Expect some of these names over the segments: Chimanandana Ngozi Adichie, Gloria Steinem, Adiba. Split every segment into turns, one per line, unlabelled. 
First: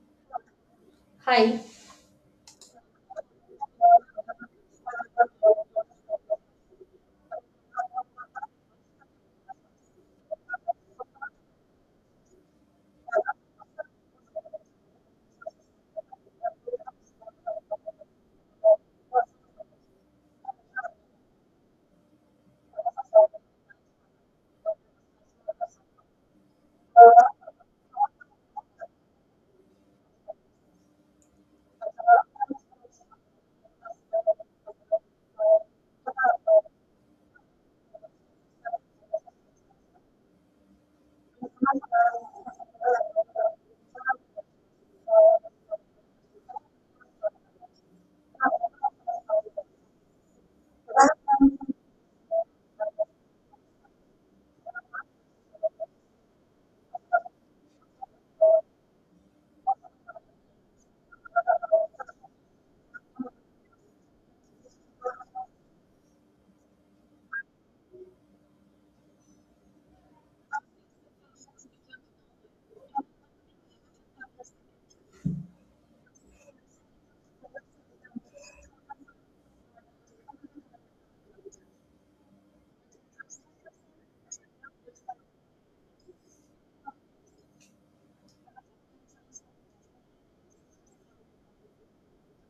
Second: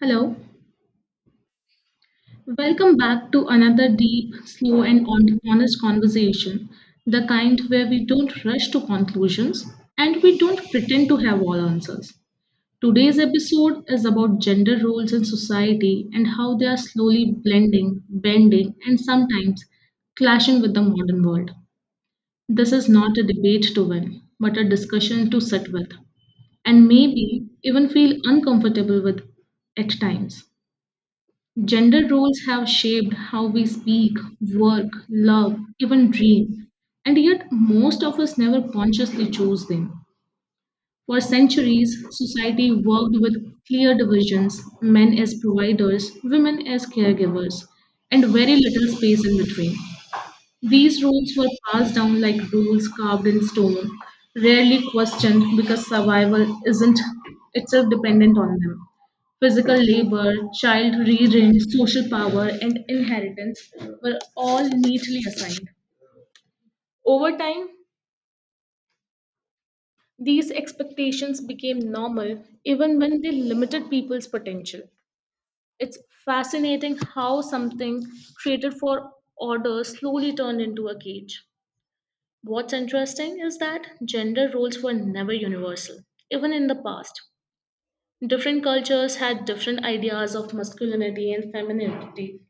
Hello,
Hi.
welcome back to another deep, slow, and honest conversation. The kind where we don't rush to conclusions and we don't pretend to have all answers. Today's episode is about gender roles in society and how they are slowly blending, bending, and sometimes clashing with the modern world. This is not a debate to win, but a discussion to sit with and maybe even feel uncomfortable with at times. Gender roles have shaped how we speak, work, love, even dream, and yet most of us never consciously choose them. For centuries, society worked with clear divisions: men as providers, women as caregivers, and very little space in between. These rules were passed down like rules carved in stone, rarely questioned because survival isn't itself dependent on them. Physical labor, child rearing, social power, and inheritance were all neatly assigned. Over time, these expectations became normal even when they limited people's potential. It's fascinating how something created for order slowly turned into a cage. What's interesting is that gender roles were never universal, even in the past. Different cultures had different ideas of masculinity and femininity.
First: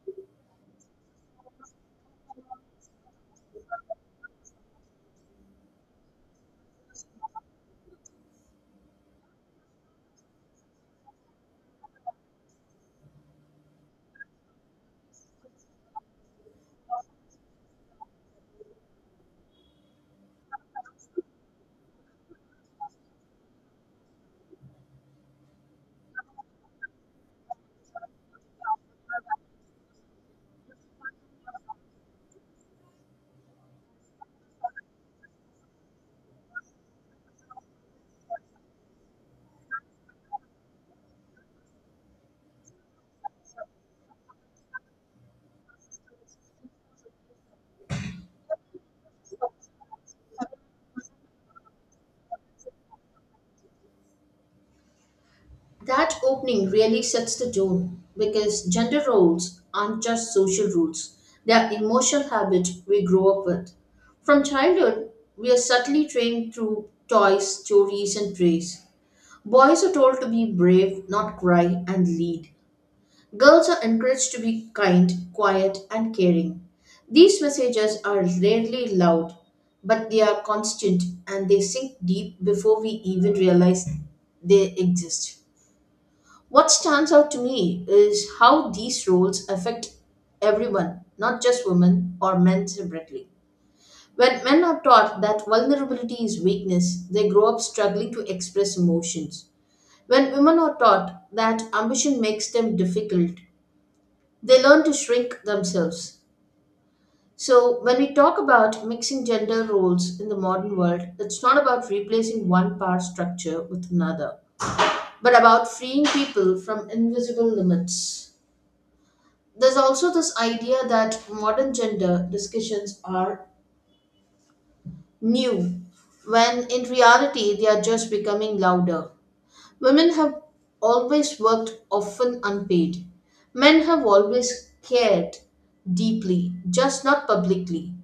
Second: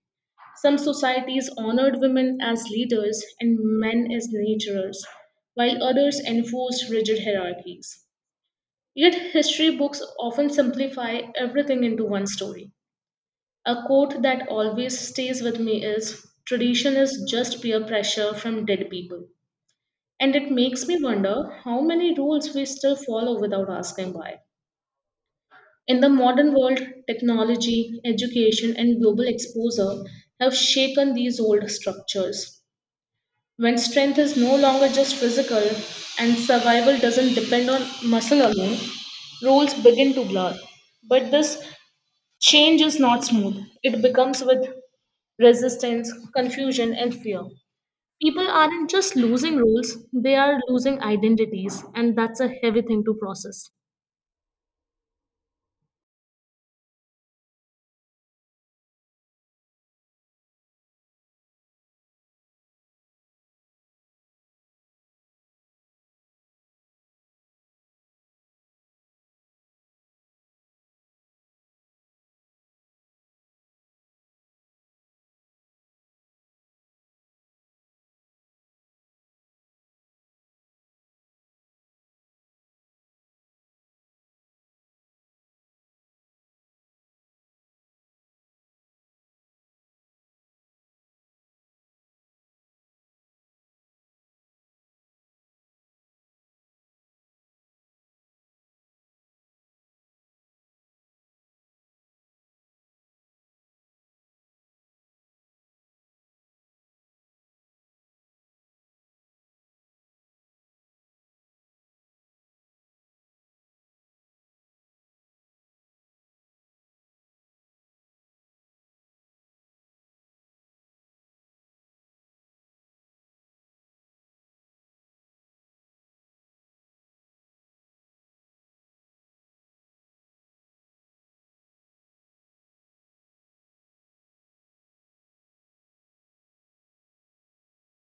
Some societies honored women as leaders and men as nurturers, while others enforced rigid hierarchies. Yet, history books often simplify everything into one story. A quote that always stays with me is, "Tradition is just peer pressure from dead people." And it makes me wonder how many rules we still follow without asking why. In the modern world, technology, education, and global exposure have shaken these old structures. When strength is no longer just physical and survival doesn't depend on muscle alone, roles begin to blur. But this change is not smooth, it becomes with resistance, confusion, and fear. People aren't just losing roles, they are losing identities, and that's a heavy thing to process.
That opening really sets the tone because gender roles aren't just social rules, they are emotional habits we grow up with. From childhood, we are subtly trained through toys, stories, and praise. Boys are told to be brave, not cry, and lead. Girls are encouraged to be kind, quiet, and caring. These messages are rarely loud, but they are constant and they sink deep before we even realize they exist. What stands out to me is how these roles affect everyone, not just women or men separately. When men are taught that vulnerability is weakness, they grow up struggling to express emotions. When women are taught that ambition makes them difficult, they learn to shrink themselves. So, when we talk about mixing gender roles in the modern world, it's not about replacing one power structure with another, but about freeing people from invisible limits. There's also this idea that modern gender discussions are new, when in reality they are just becoming louder. Women have always worked often unpaid. Men have always cared deeply, just not publicly.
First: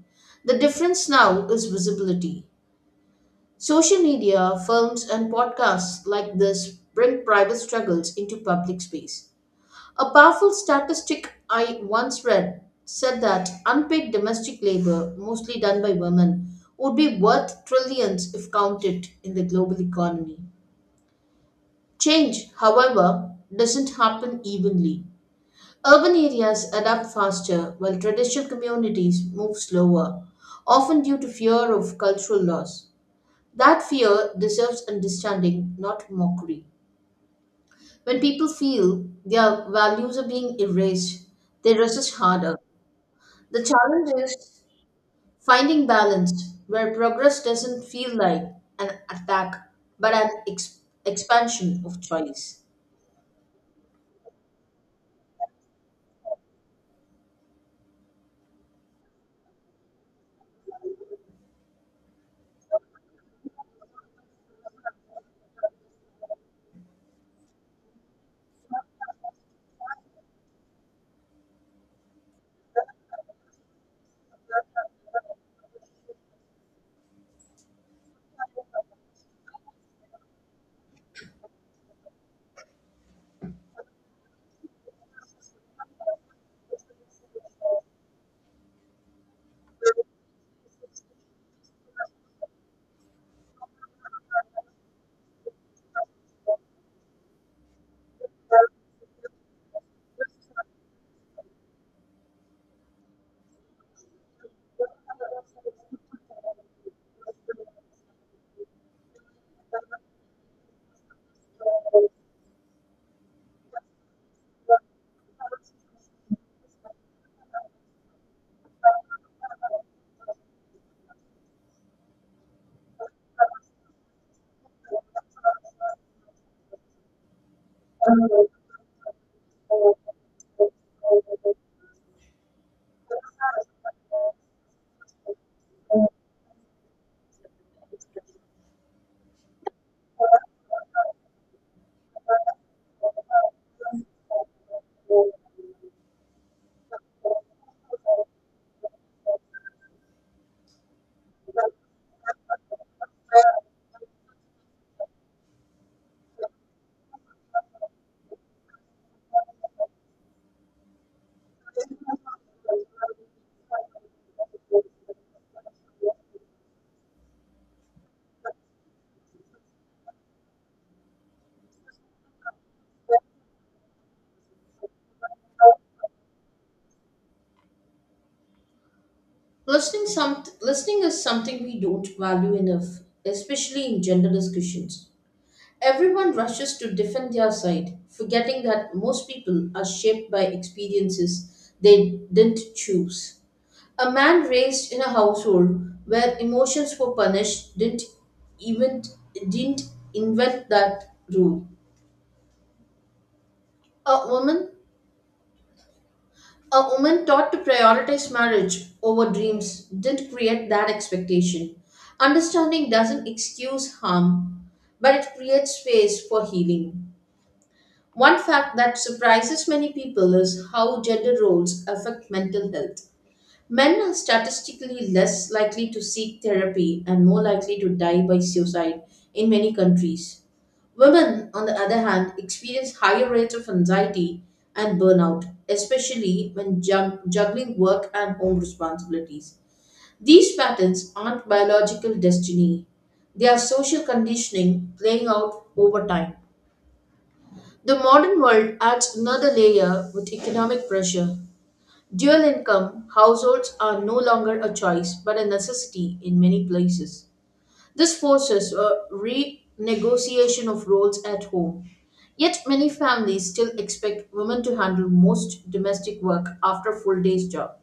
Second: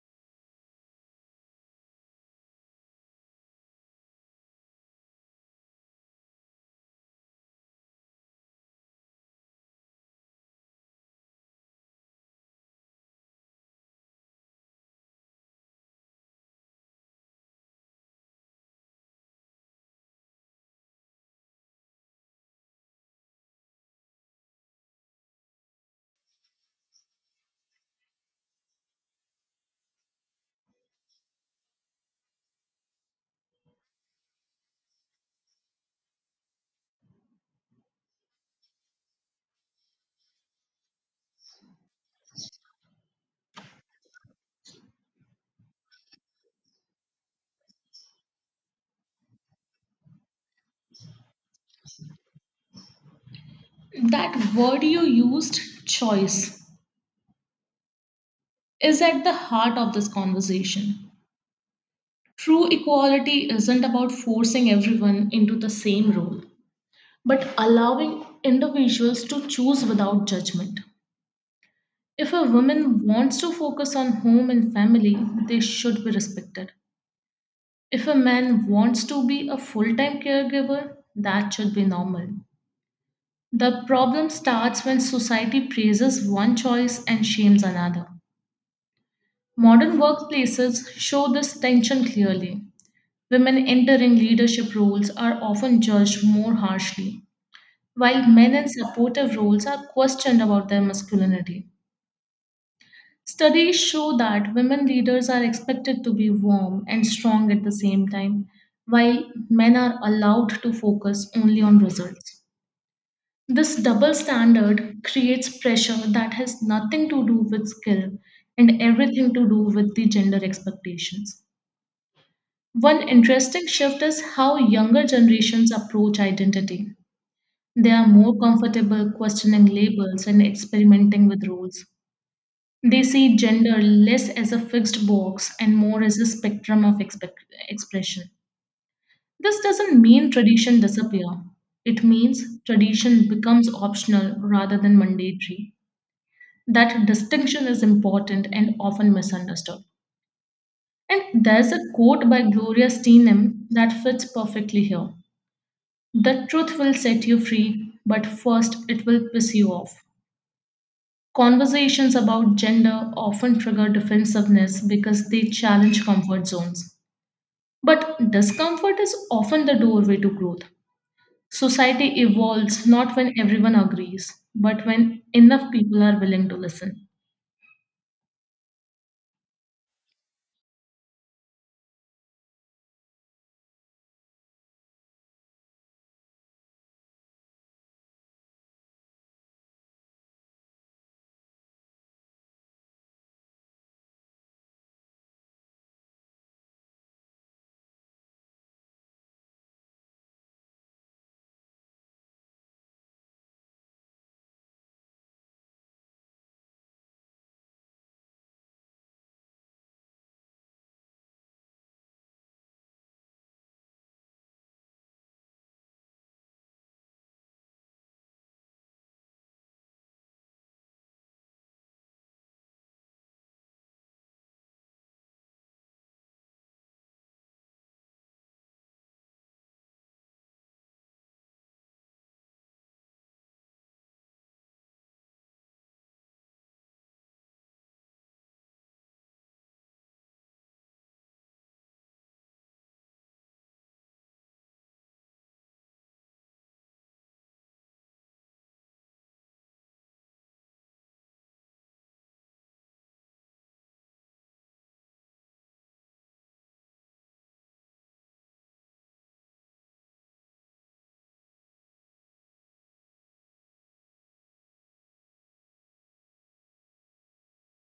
The difference now is visibility. Social media, films, and podcasts like this bring private struggles into public space. A powerful statistic I once read said that unpaid domestic labor, mostly done by women, would be worth trillions if counted in the global economy. Change, however, doesn't happen evenly. Urban areas adapt faster while traditional communities move slower, often due to fear of cultural loss. That fear deserves understanding, not mockery. When people feel their values are being erased, they resist harder. The challenge is finding balance where progress doesn't feel like an attack but an expansion of choice.
That word you used, choice, is at the heart of this conversation. True equality isn't about forcing everyone into the same role, but allowing individuals to choose without judgment. If a woman wants to focus on home and family, they should be respected. If a man wants to be a full time caregiver, that should be normal. The problem starts when society praises one choice and shames another. Modern workplaces show this tension clearly. Women entering leadership roles are often judged more harshly, while men in supportive roles are questioned about their masculinity. Studies show that women leaders are expected to be warm and strong at the same time, while men are allowed to focus only on results. This double standard creates pressure that has nothing to do with skill and everything to do with the gender expectations. One interesting shift is how younger generations approach identity. They are more comfortable questioning labels and experimenting with roles. They see gender less as a fixed box and more as a spectrum of expression. This doesn't mean tradition disappear. It means tradition becomes optional rather than mandatory. That distinction is important and often misunderstood. And there's a quote by Gloria Steinem that fits perfectly here. "The truth will set you free, but first it will piss you off." Conversations about gender often trigger defensiveness because they challenge comfort zones. But discomfort is often the doorway to growth. Society evolves not when everyone agrees, but when enough people are willing to listen.
Listening is something we don't value enough, especially in gender discussions. Everyone rushes to defend their side, forgetting that most people are shaped by experiences they didn't choose. A man raised in a household where emotions were punished even didn't invent that rule. A woman a woman taught to prioritize marriage over dreams didn't create that expectation. Understanding doesn't excuse harm, but it creates space for healing. One fact that surprises many people is how gender roles affect mental health. Men are statistically less likely to seek therapy and more likely to die by suicide in many countries. Women, on the other hand, experience higher rates of anxiety and burnout, especially when juggling work and home responsibilities. These patterns aren't biological destiny, they are social conditioning playing out over time. The modern world adds another layer with economic pressure. Dual income households are no longer a choice but a necessity in many places. This forces a renegotiation of roles at home. Yet many families still expect women to handle most domestic work after a full day's job.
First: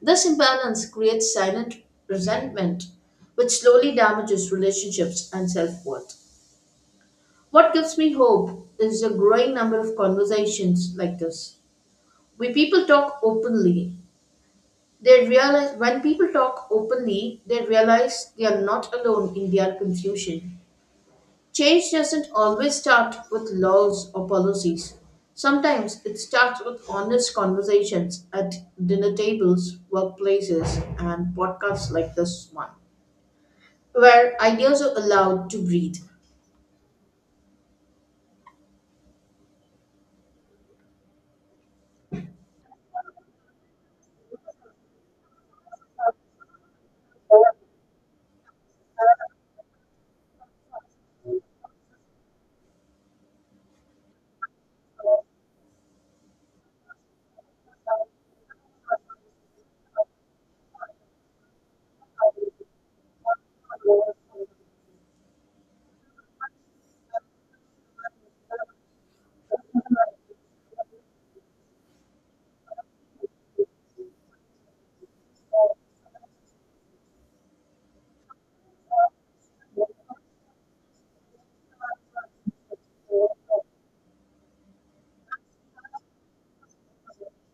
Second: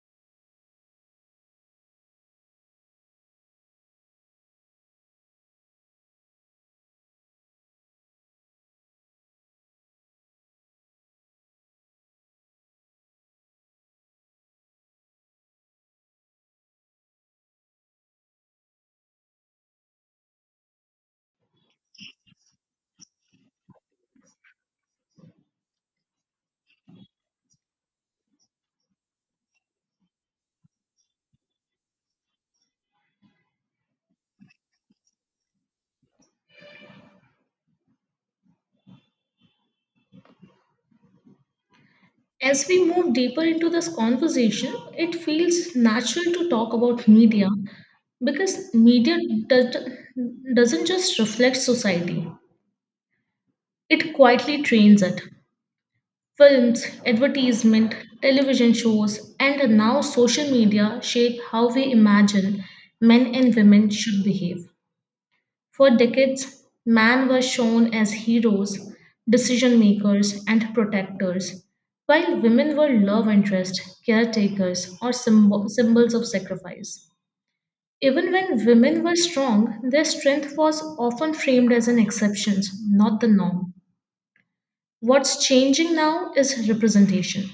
This imbalance creates silent resentment, which slowly damages relationships and self worth. What gives me hope is a growing number of conversations like this, where people talk openly, they realize they are not alone in their confusion. Change doesn't always start with laws or policies. Sometimes it starts with honest conversations at dinner tables, workplaces, and podcasts like this one, where ideas are allowed to breathe.
As we move deeper into this conversation, it feels natural to talk about media because does, doesn't just reflect society, it quietly trains it. Films, advertisement, television shows, and now social media shape how we imagine men and women should behave. For decades, men were shown as heroes, decision makers, and protectors, while women were love interests, caretakers, or symbols of sacrifice. Even when women were strong, their strength was often framed as an exception, not the norm. What's changing now is representation.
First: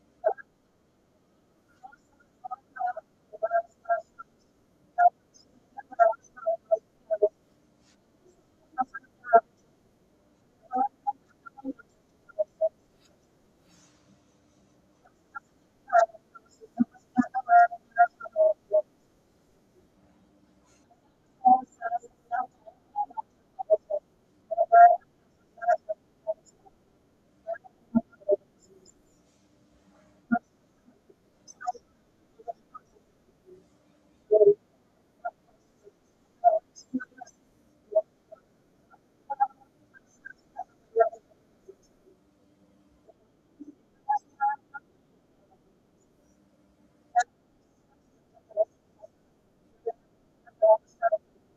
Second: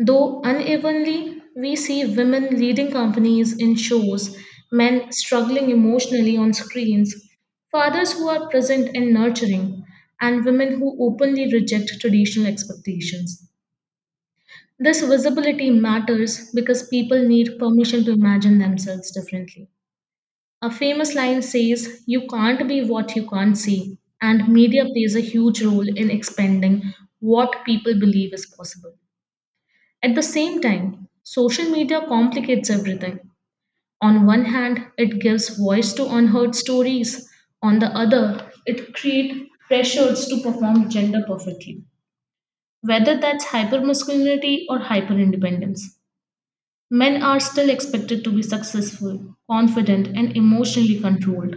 Though unevenly, we see women leading companies in shows, men struggling emotionally on screens, fathers who are present and nurturing, and women who openly reject traditional expectations. This visibility matters because people need permission to imagine themselves differently. A famous line says, "You can't be what you can't see," and media plays a huge role in expanding what people believe is possible. At the same time, social media complicates everything. On one hand, it gives voice to unheard stories. On the other, it creates pressures to perform gender perfectly. Whether that's hypermasculinity or hyperindependence, men are still expected to be successful, confident, and emotionally controlled,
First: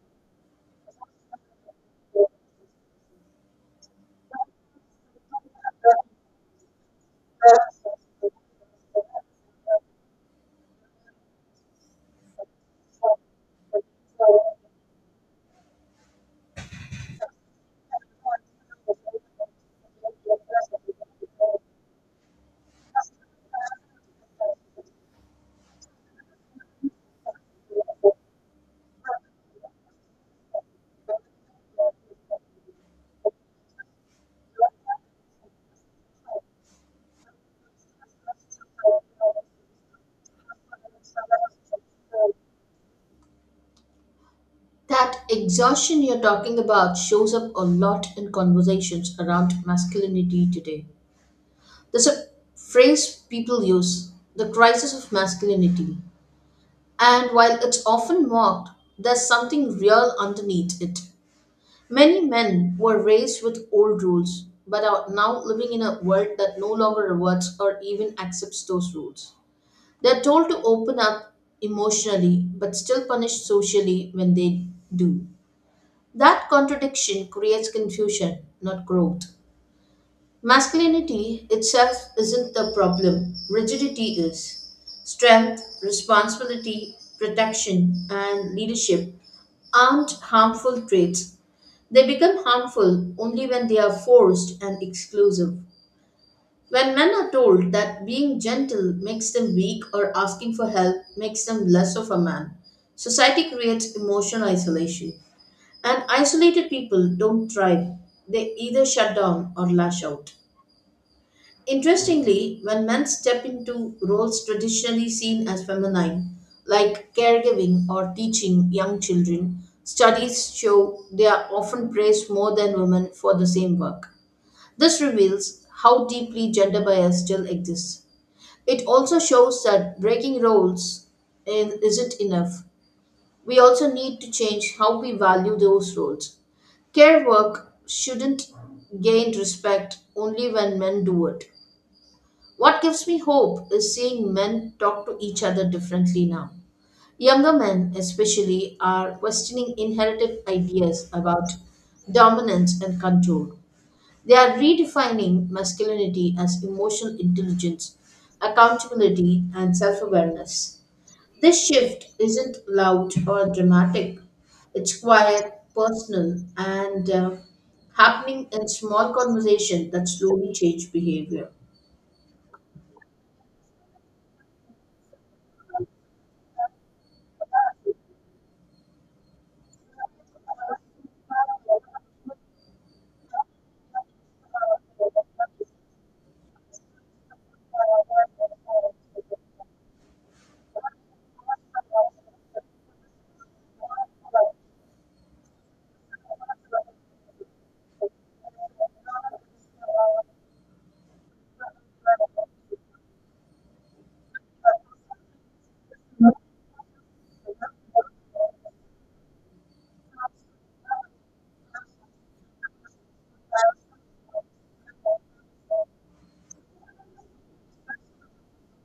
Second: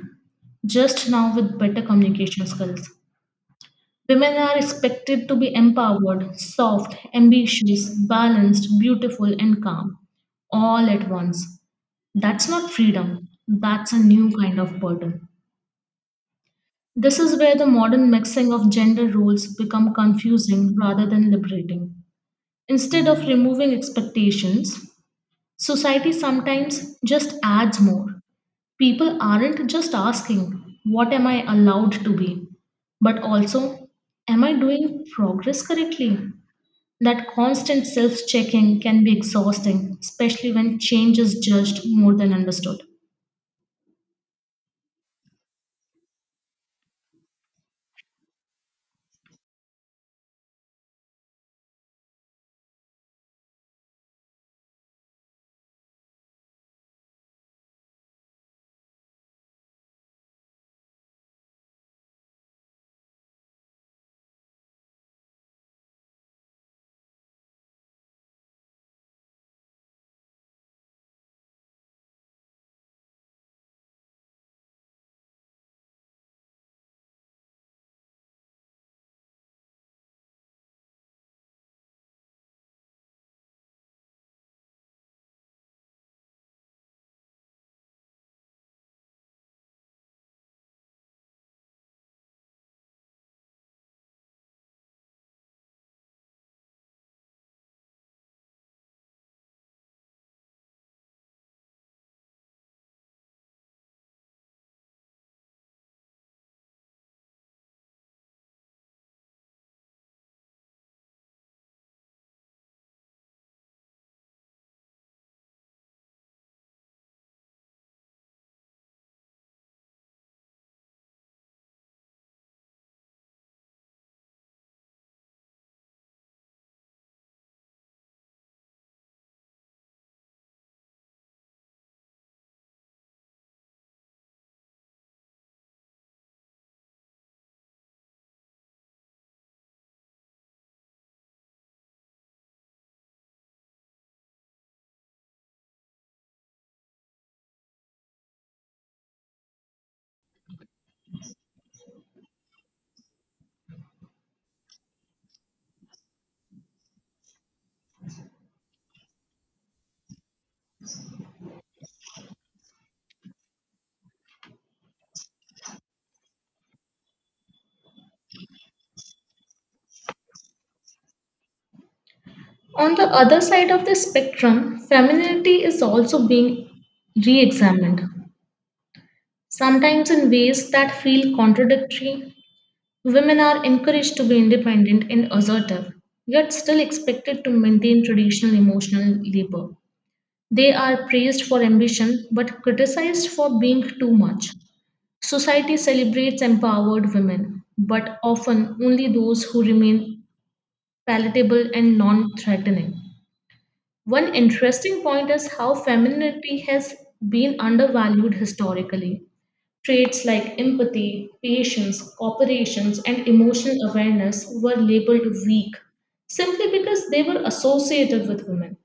just now with better communication skills. Women are expected to be empowered, soft, ambitious, balanced, beautiful, and calm all at once. That's not freedom, that's a new kind of burden. This is where the modern mixing of gender roles become confusing rather than liberating. Instead of removing expectations, society sometimes just adds more. People aren't just asking, "What am I allowed to be?" but also, "Am I doing progress correctly?" That constant self checking can be exhausting, especially when change is judged more than understood.
That exhaustion you're talking about shows up a lot in conversations around masculinity today. There's a phrase people use, the crisis of masculinity. And while it's often mocked, there's something real underneath it. Many men were raised with old rules, but are now living in a world that no longer rewards or even accepts those rules. They're told to open up emotionally, but still punished socially when they do. That contradiction creates confusion, not growth. Masculinity itself isn't the problem, rigidity is. Strength, responsibility, protection, and leadership aren't harmful traits. They become harmful only when they are forced and exclusive. When men are told that being gentle makes them weak or asking for help makes them less of a man, society creates emotional isolation. And isolated people don't thrive, they either shut down or lash out. Interestingly, when men step into roles traditionally seen as feminine, like caregiving or teaching young children, studies show they are often praised more than women for the same work. This reveals how deeply gender bias still exists. It also shows that breaking roles isn't enough. We also need to change how we value those roles. Care work shouldn't gain respect only when men do it. What gives me hope is seeing men talk to each other differently now. Younger men, especially, are questioning inherited ideas about dominance and control. They are redefining masculinity as emotional intelligence, accountability, and self awareness. This shift isn't loud or dramatic, it's quiet, personal, and happening in small conversations that slowly change behavior.
On the other side of the spectrum, femininity is also being re examined, sometimes in ways that feel contradictory. Women are encouraged to be independent and assertive, yet still expected to maintain traditional emotional labor. They are praised for ambition but criticized for being too much. Society celebrates empowered women, but often only those who remain palatable and non threatening. One interesting point is how femininity has been undervalued historically. Traits like empathy, patience, cooperation, and emotional awareness were labeled weak simply because they were associated with women.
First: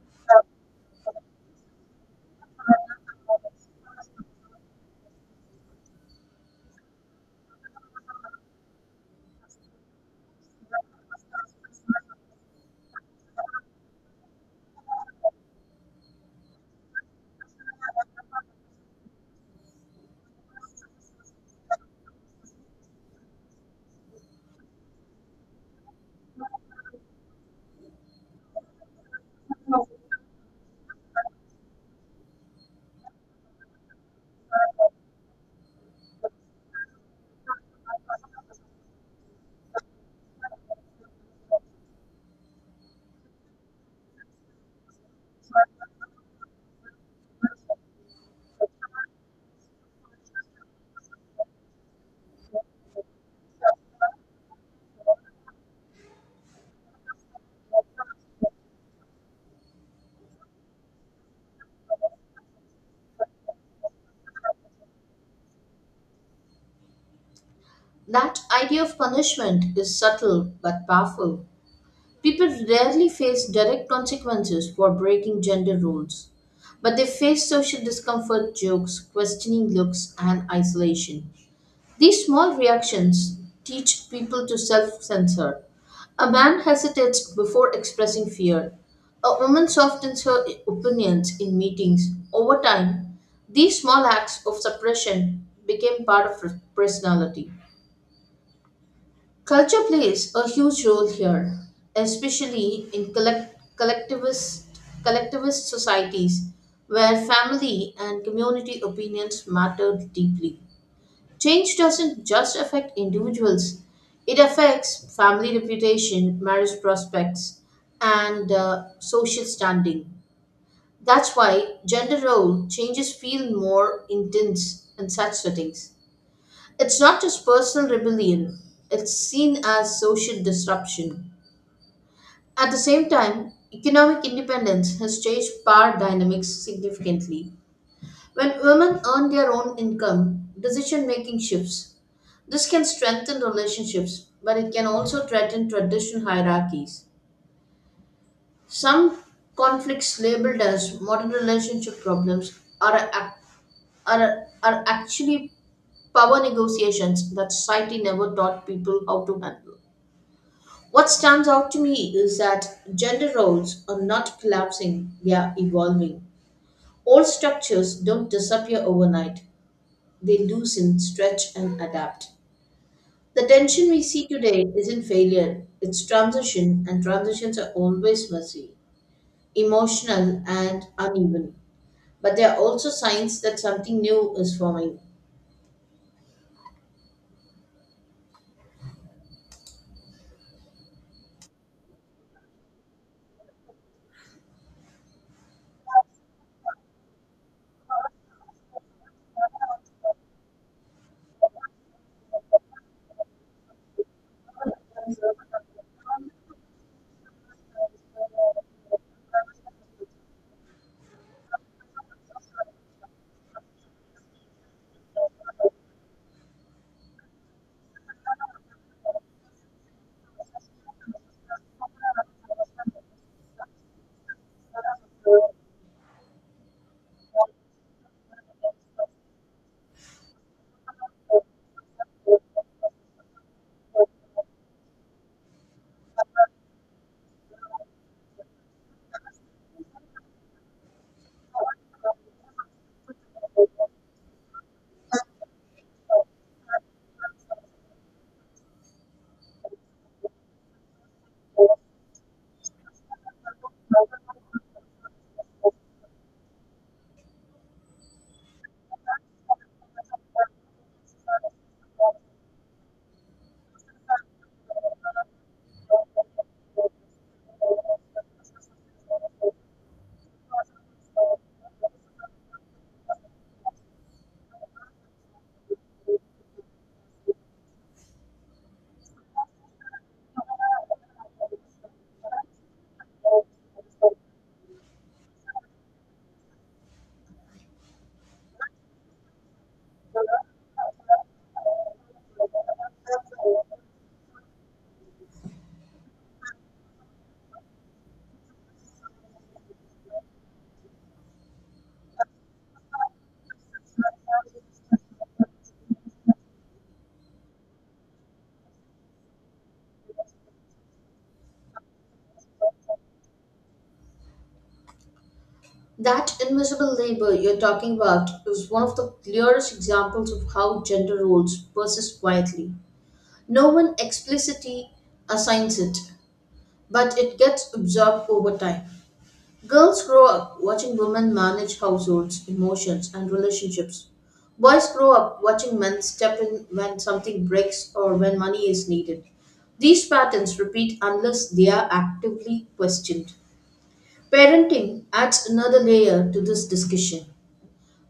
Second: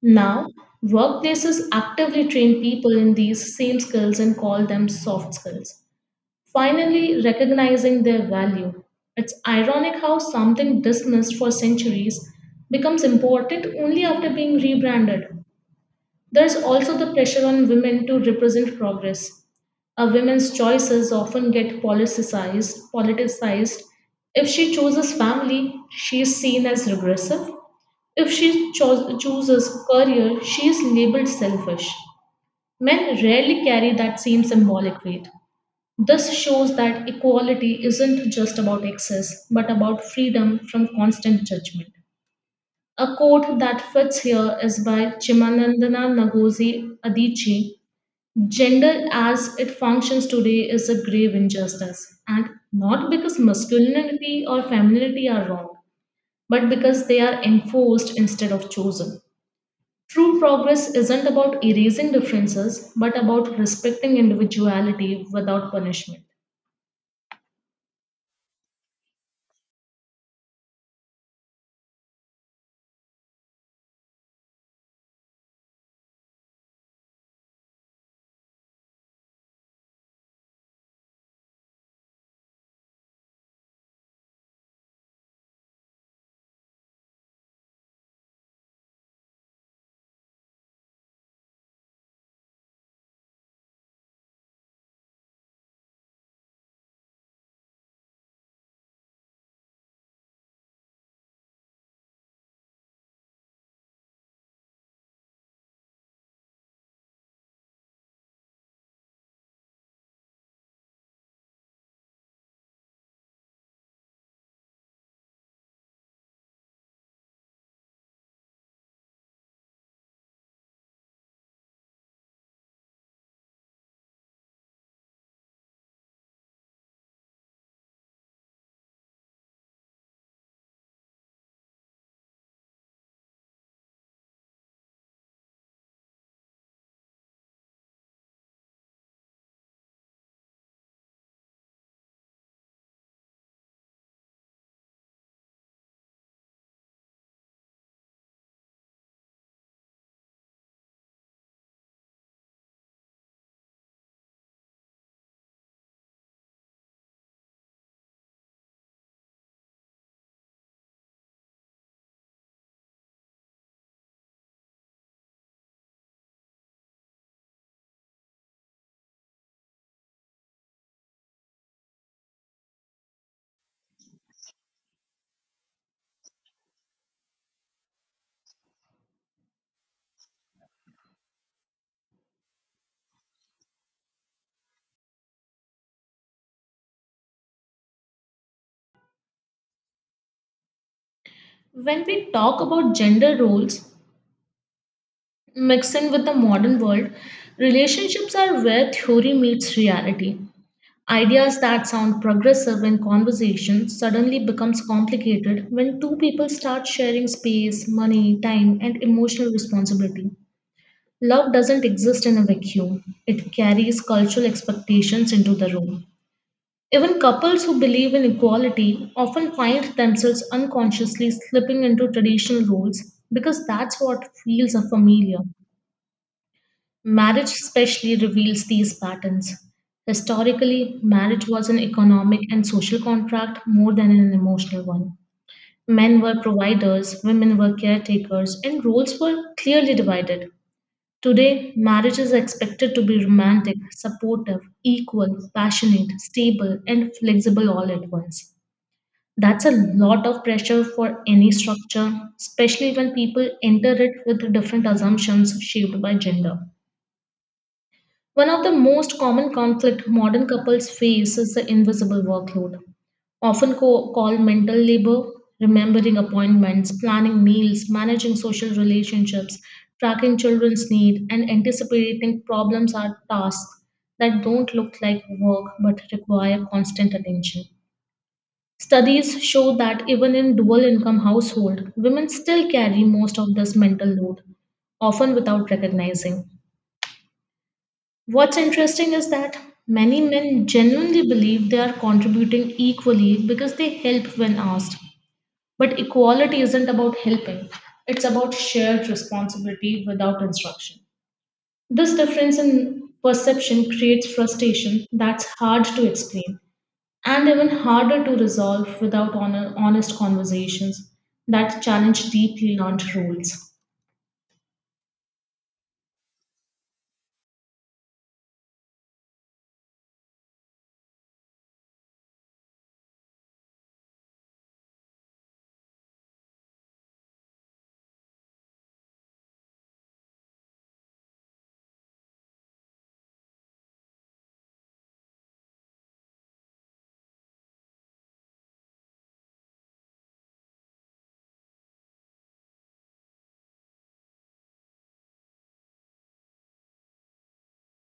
Now, workplaces actively train people in these same skills and call them soft skills, finally recognizing their value. It's ironic how something dismissed for centuries becomes important only after being rebranded. There's also the pressure on women to represent progress. A woman's choices often get politicized. If she chooses family, she is seen as regressive. If she chooses career, she is labeled selfish. Men rarely carry that same symbolic weight. This shows that equality isn't just about access, but about freedom from constant judgment. A quote that fits here is by Chimanandana Nagozi Adichie: "Gender as it functions today is a grave injustice, and not because masculinity or femininity are wrong, but because they are enforced instead of chosen." True progress isn't about erasing differences, but about respecting individuality without punishment.
That idea of punishment is subtle but powerful. People rarely face direct consequences for breaking gender roles, but they face social discomfort, jokes, questioning looks, and isolation. These small reactions teach people to self censor. A man hesitates before expressing fear. A woman softens her opinions in meetings. Over time, these small acts of suppression became part of her personality. Culture plays a huge role here, especially in collectivist societies where family and community opinions matter deeply. Change doesn't just affect individuals; it affects family reputation, marriage prospects, and social standing. That's why gender role changes feel more intense in such settings. It's not just personal rebellion, it's seen as social disruption. At the same time, economic independence has changed power dynamics significantly. When women earn their own income, decision making shifts. This can strengthen relationships, but it can also threaten traditional hierarchies. Some conflicts labeled as modern relationship problems are actually power negotiations that society never taught people how to handle. What stands out to me is that gender roles are not collapsing, they are evolving. Old structures don't disappear overnight, they loosen, stretch, and adapt. The tension we see today isn't failure, it's transition, and transitions are always messy, emotional, and uneven. But they are also signs that something new is forming.
When we talk about gender roles mixed in with the modern world, relationships are where theory meets reality. Ideas that sound progressive in conversation suddenly becomes complicated when two people start sharing space, money, time, and emotional responsibility. Love doesn't exist in a vacuum. It carries cultural expectations into the room. Even couples who believe in equality often find themselves unconsciously slipping into traditional roles because that's what feels familiar. Marriage especially reveals these patterns. Historically, marriage was an economic and social contract more than an emotional one. Men were providers, women were caretakers, and roles were clearly divided. Today, marriage is expected to be romantic, supportive, equal, passionate, stable, and flexible all at once. That's a lot of pressure for any structure, especially when people enter it with different assumptions shaped by gender. One of the most common conflict modern couples face is the invisible workload, often called mental labor, remembering appointments, planning meals, managing social relationships, tracking children's needs, and anticipating problems are tasks that don't look like work but require constant attention. Studies show that even in dual income household, women still carry most of this mental load, often without recognizing. What's interesting is that many men genuinely believe they are contributing equally because they help when asked. But equality isn't about helping, it's about shared responsibility without instruction. This difference in perception creates frustration that's hard to explain and even harder to resolve without honest conversations that challenge deeply learned rules.
That invisible labor you're talking about is one of the clearest examples of how gender roles persist quietly. No one explicitly assigns it, but it gets absorbed over time. Girls grow up watching women manage households, emotions, and relationships. Boys grow up watching men step in when something breaks or when money is needed. These patterns repeat unless they are actively questioned. Parenting adds another layer to this discussion.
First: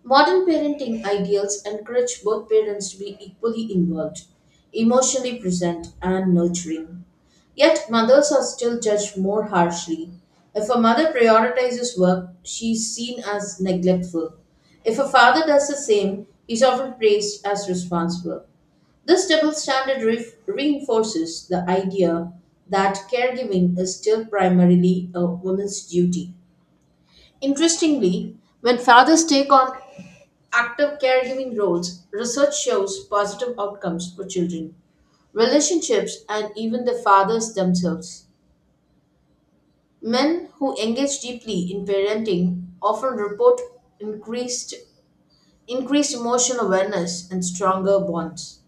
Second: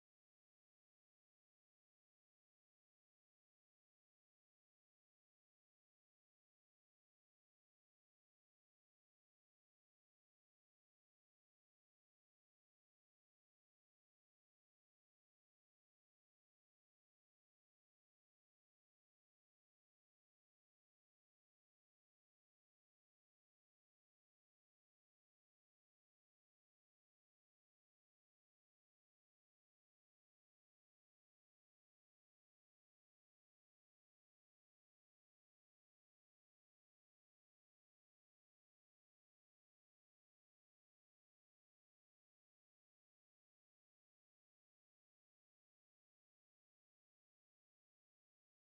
Modern parenting ideals encourage both parents to be equally involved, emotionally present, and nurturing. Yet, mothers are still judged more harshly. If a mother prioritizes work, she is seen as neglectful. If a father does the same, he is often praised as responsible. This double standard reinforces the idea that caregiving is still primarily a woman's duty. Interestingly, when fathers take on active caregiving roles, research shows positive outcomes for children, relationships, and even the fathers themselves. Men who engage deeply in parenting often report increased, increased emotional awareness and stronger bonds.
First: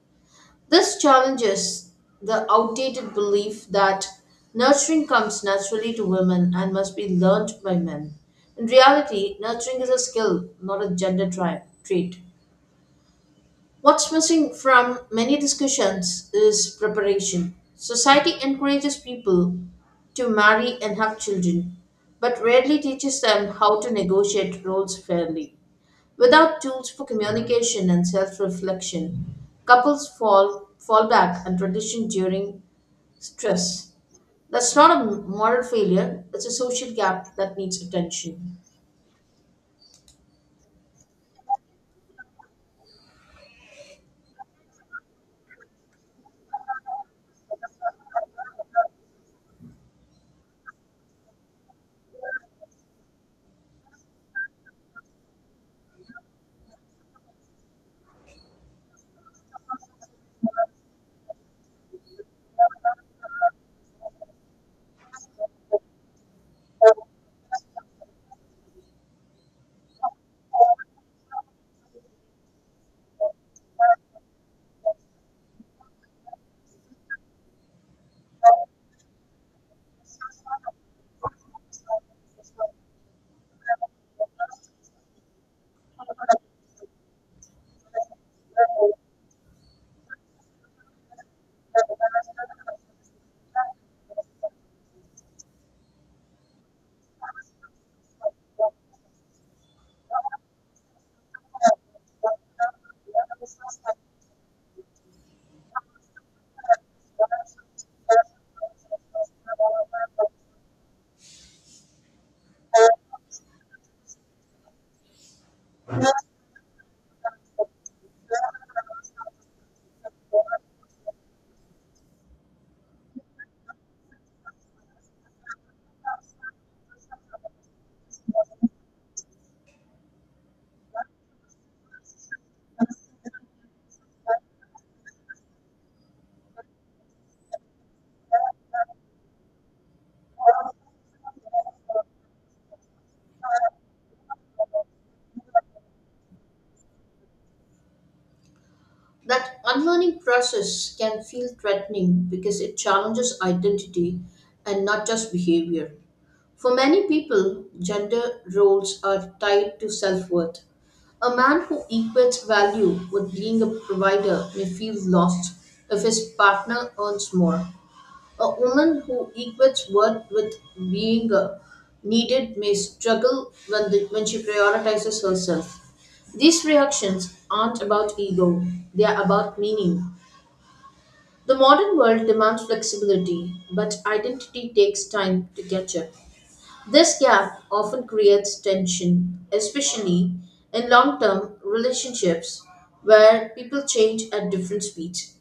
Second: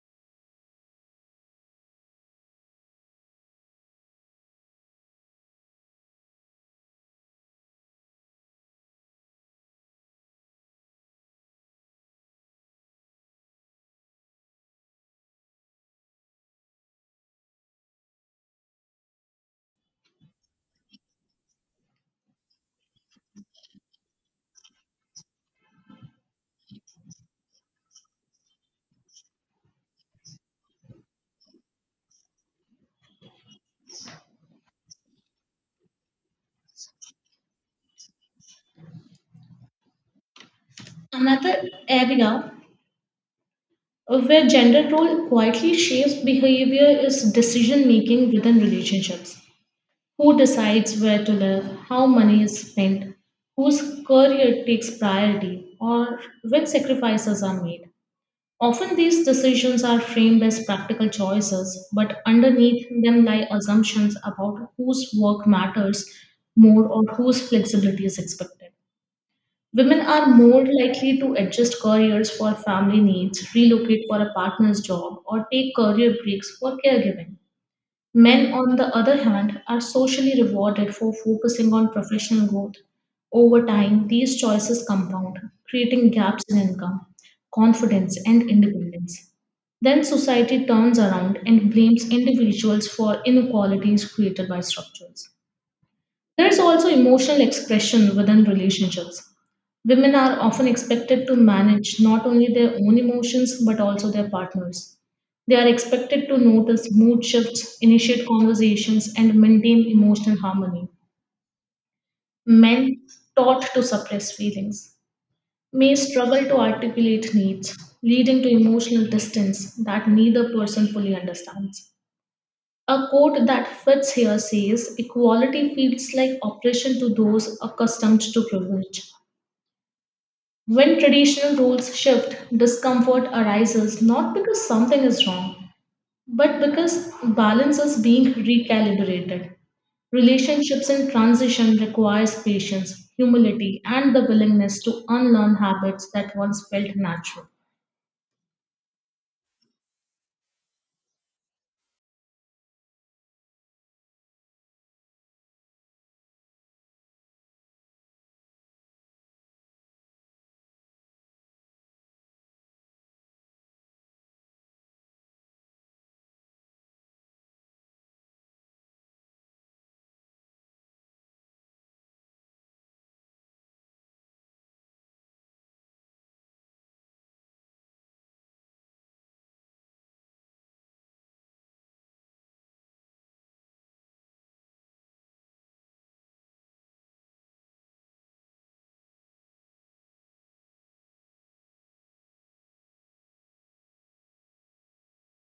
This challenges the outdated belief that nurturing comes naturally to women and must be learned by men. In reality, nurturing is a skill, not a gender trait. What's missing from many discussions is preparation. Society encourages people to marry and have children, but rarely teaches them how to negotiate roles fairly. Without tools for communication and self reflection, couples fall back on tradition during stress. That's not a moral failure, it's a social gap that needs attention.
Another area where gender role quietly shapes behavior is decision making within relationships. Who decides where to live, how money is spent, whose career takes priority, or when sacrifices are made. Often these decisions are framed as practical choices, but underneath them lie assumptions about whose work matters more or whose flexibility is expected. Women are more likely to adjust careers for family needs, relocate for a partner's job, or take career breaks for caregiving. Men, on the other hand, are socially rewarded for focusing on professional growth. Over time, these choices compound, creating gaps in income, confidence, and independence. Then society turns around and blames individuals for inequalities created by structures. There is also emotional expression within relationships. Women are often expected to manage not only their own emotions but also their partners. They are expected to notice mood shifts, initiate conversations, and maintain emotional harmony. Men, taught to suppress feelings, may struggle to articulate needs, leading to emotional distance that neither person fully understands. A quote that fits here says equality feels like oppression to those accustomed to privilege. When traditional roles shift, discomfort arises not because something is wrong, but because balance is being recalibrated. Relationships in transition requires patience, humility, and the willingness to unlearn habits that once felt natural.
That unlearning process can feel threatening because it challenges identity and not just behavior. For many people, gender roles are tied to self worth. A man who equates value with being a provider may feel lost if his partner earns more. A woman who equates worth with being needed may struggle when she prioritizes herself. These reactions aren't about ego, they are about meaning. The modern world demands flexibility, but identity takes time to catch up. This gap often creates tension, especially in long term relationships where people change at different speeds.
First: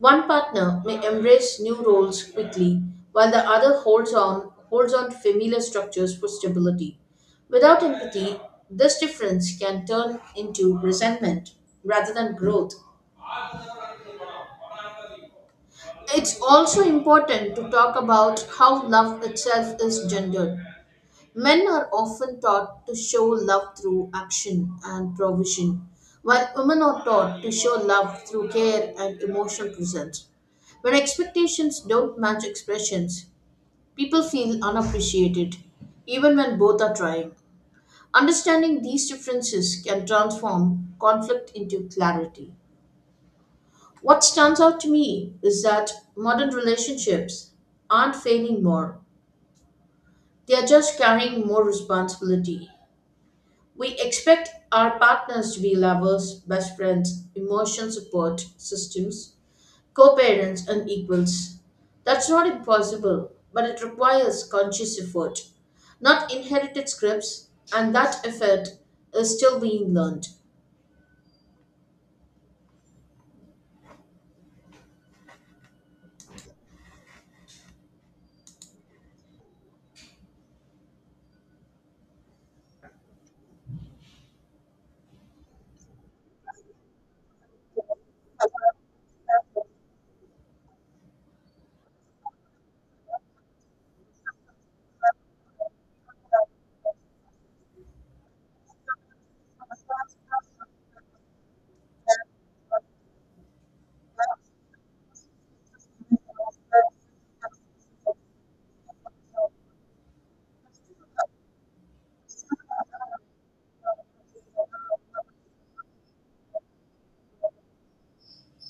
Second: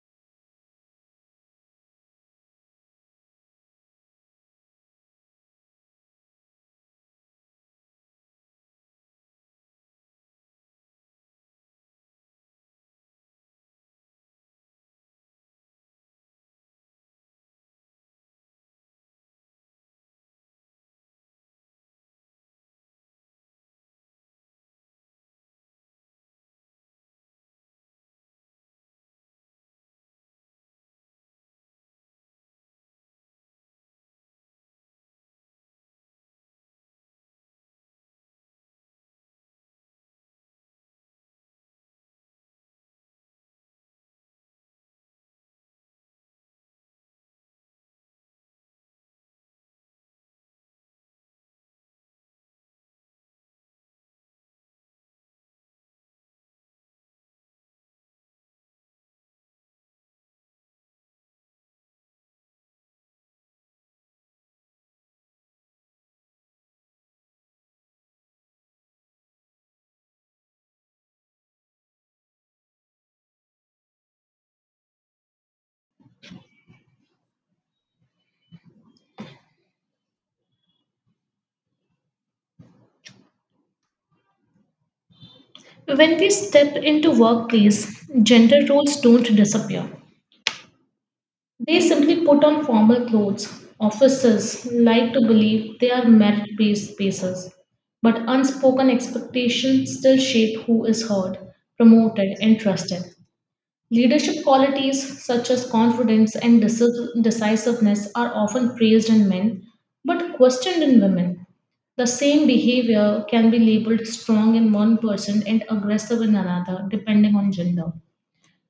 One partner may embrace new roles quickly, while the other holds on to familiar structures for stability. Without empathy, this difference can turn into resentment rather than growth. It's also important to talk about how love itself is gendered. Men are often taught to show love through action and provision, while women are taught to show love through care and emotional presence. When expectations don't match expressions, people feel unappreciated, even when both are trying. Understanding these differences can transform conflict into clarity. What stands out to me is that modern relationships aren't failing more, they are just carrying more responsibility. We expect our partners to be lovers, best friends, emotion support systems, co parents, and equals. That's not impossible, but it requires conscious effort, not inherited scripts, and that effort is still being learned.
When we step into workplace, gender roles don't disappear. They simply put on formal clothes. Officers like to believe they are merit based bases, but unspoken expectations still shape who is heard, promoted, and trusted. Leadership qualities such as confidence and decisiveness are often praised in men but questioned in women. The same behavior can be labeled strong in one person and aggressive in another, depending on gender.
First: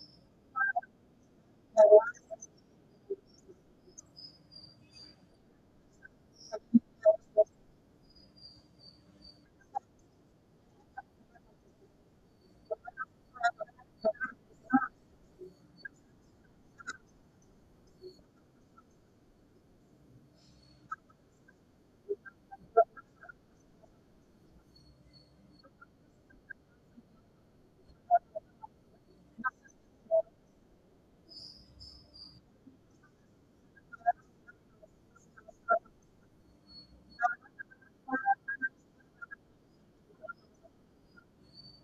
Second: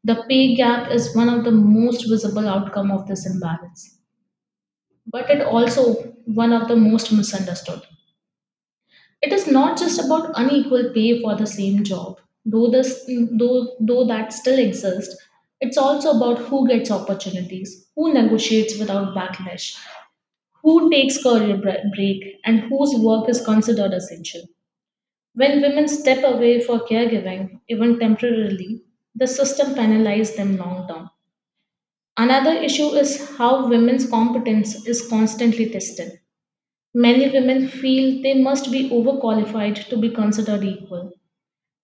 The pay gap is one of the most visible outcome of this imbalance, but it also one of the most misunderstood. It is not just about unequal pay for the same job, though this though that still exists. It's also about who gets opportunities, who negotiates without backlash, who takes career break, and whose work is considered essential. When women step away for caregiving, even temporarily, the system penalizes them long term. Another issue is how women's competence is constantly tested. Many women feel they must be overqualified to be considered equal.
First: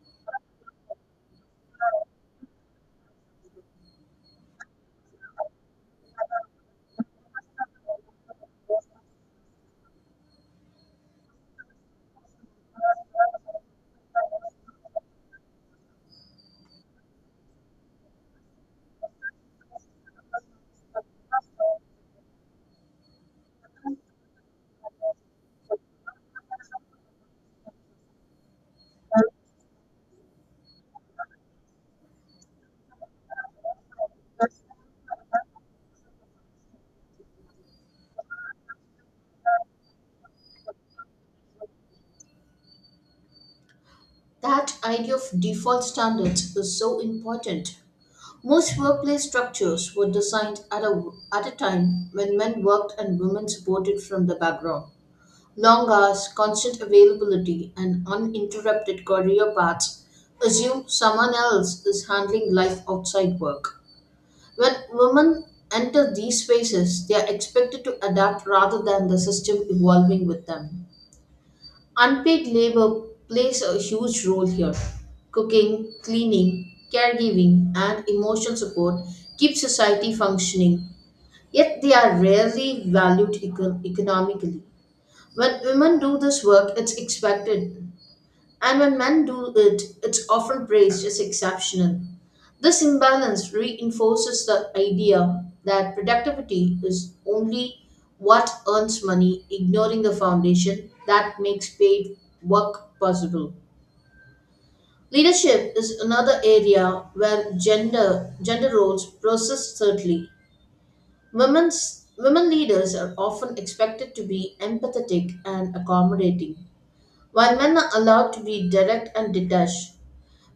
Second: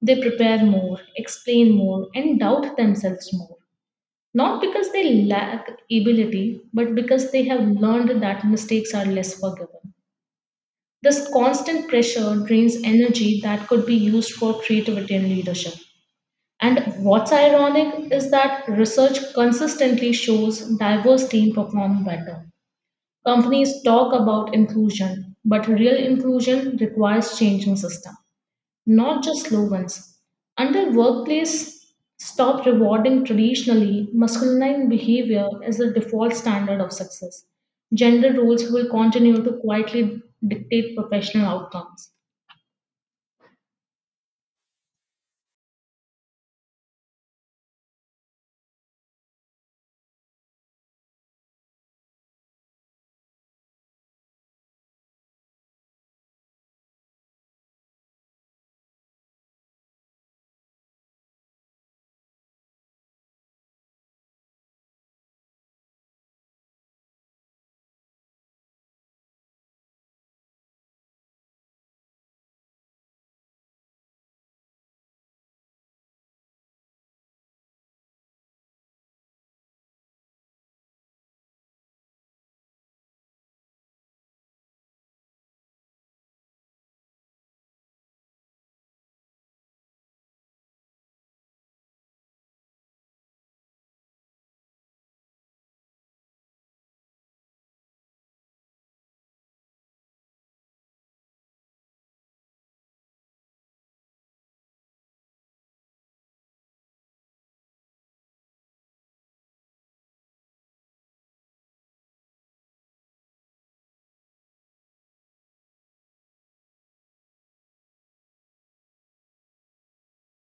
They prepare more, explain more, and doubt themselves more. Not because they lack ability, but because they have learned that mistakes are less forgiven. This constant pressure drains energy that could be used for creativity and leadership. And what's ironic is that research consistently shows diverse teams perform better. Companies talk about inclusion, but real inclusion requires changing system, not just slogans. Under workplace, stop rewarding traditionally masculine behavior as the default standard of success. Gender roles will continue to quietly dictate professional outcomes.
That idea of default standards is so important. Most workplace structures were designed at a time when men worked and women supported from the background. Long hours, constant availability, and uninterrupted career paths assume someone else is handling life outside work. When women enter these spaces, they are expected to adapt rather than the system evolving with them. Unpaid labor plays a huge role here. Cooking, cleaning, caregiving, and emotional support keep society functioning, yet, they are rarely valued economically. When women do this work, it's expected, and when men do it, it's often praised as exceptional. This imbalance reinforces the idea that productivity is only what earns money, ignoring the foundation that makes paid work possible. Leadership is another area where gender roles persist thirdly. Women leaders are often expected to be empathetic and accommodating, when men are allowed to be direct and detached,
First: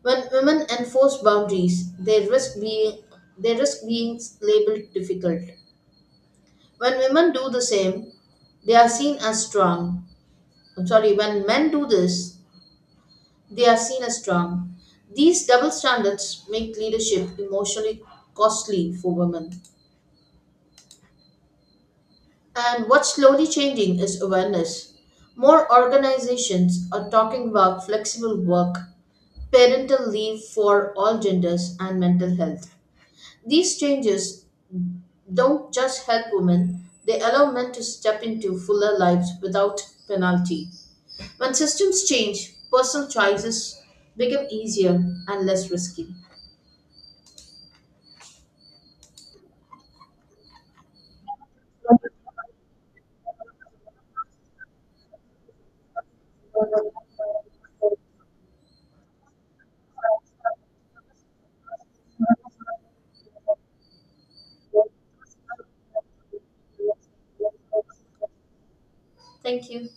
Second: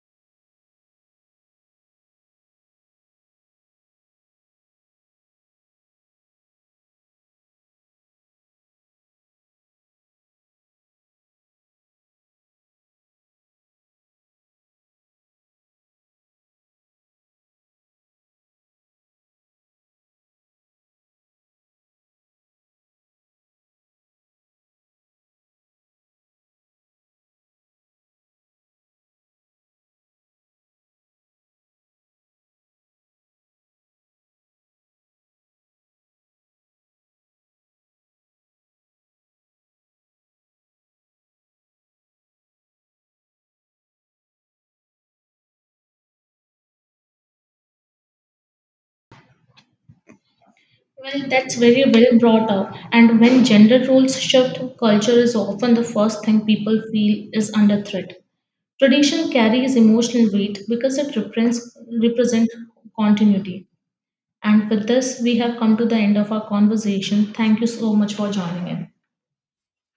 when women enforce boundaries, they risk being labeled difficult. When women do the same, they are seen as strong. I'm sorry, when men do this, they are seen as strong. These double standards make leadership emotionally costly for women. And what's slowly changing is awareness. More organizations are talking about flexible work, parental leave for all genders, and mental health. These changes don't just help women, they allow men to step into fuller lives without penalty. When systems change, personal choices become easier and less risky.
Well, that's very well brought up. And when gender roles shift, culture is often the first thing people feel is under threat. Tradition carries emotional weight because it represents represent continuity. And with this, we have come to the end of our conversation. Thank you so much for joining in.
Thank you.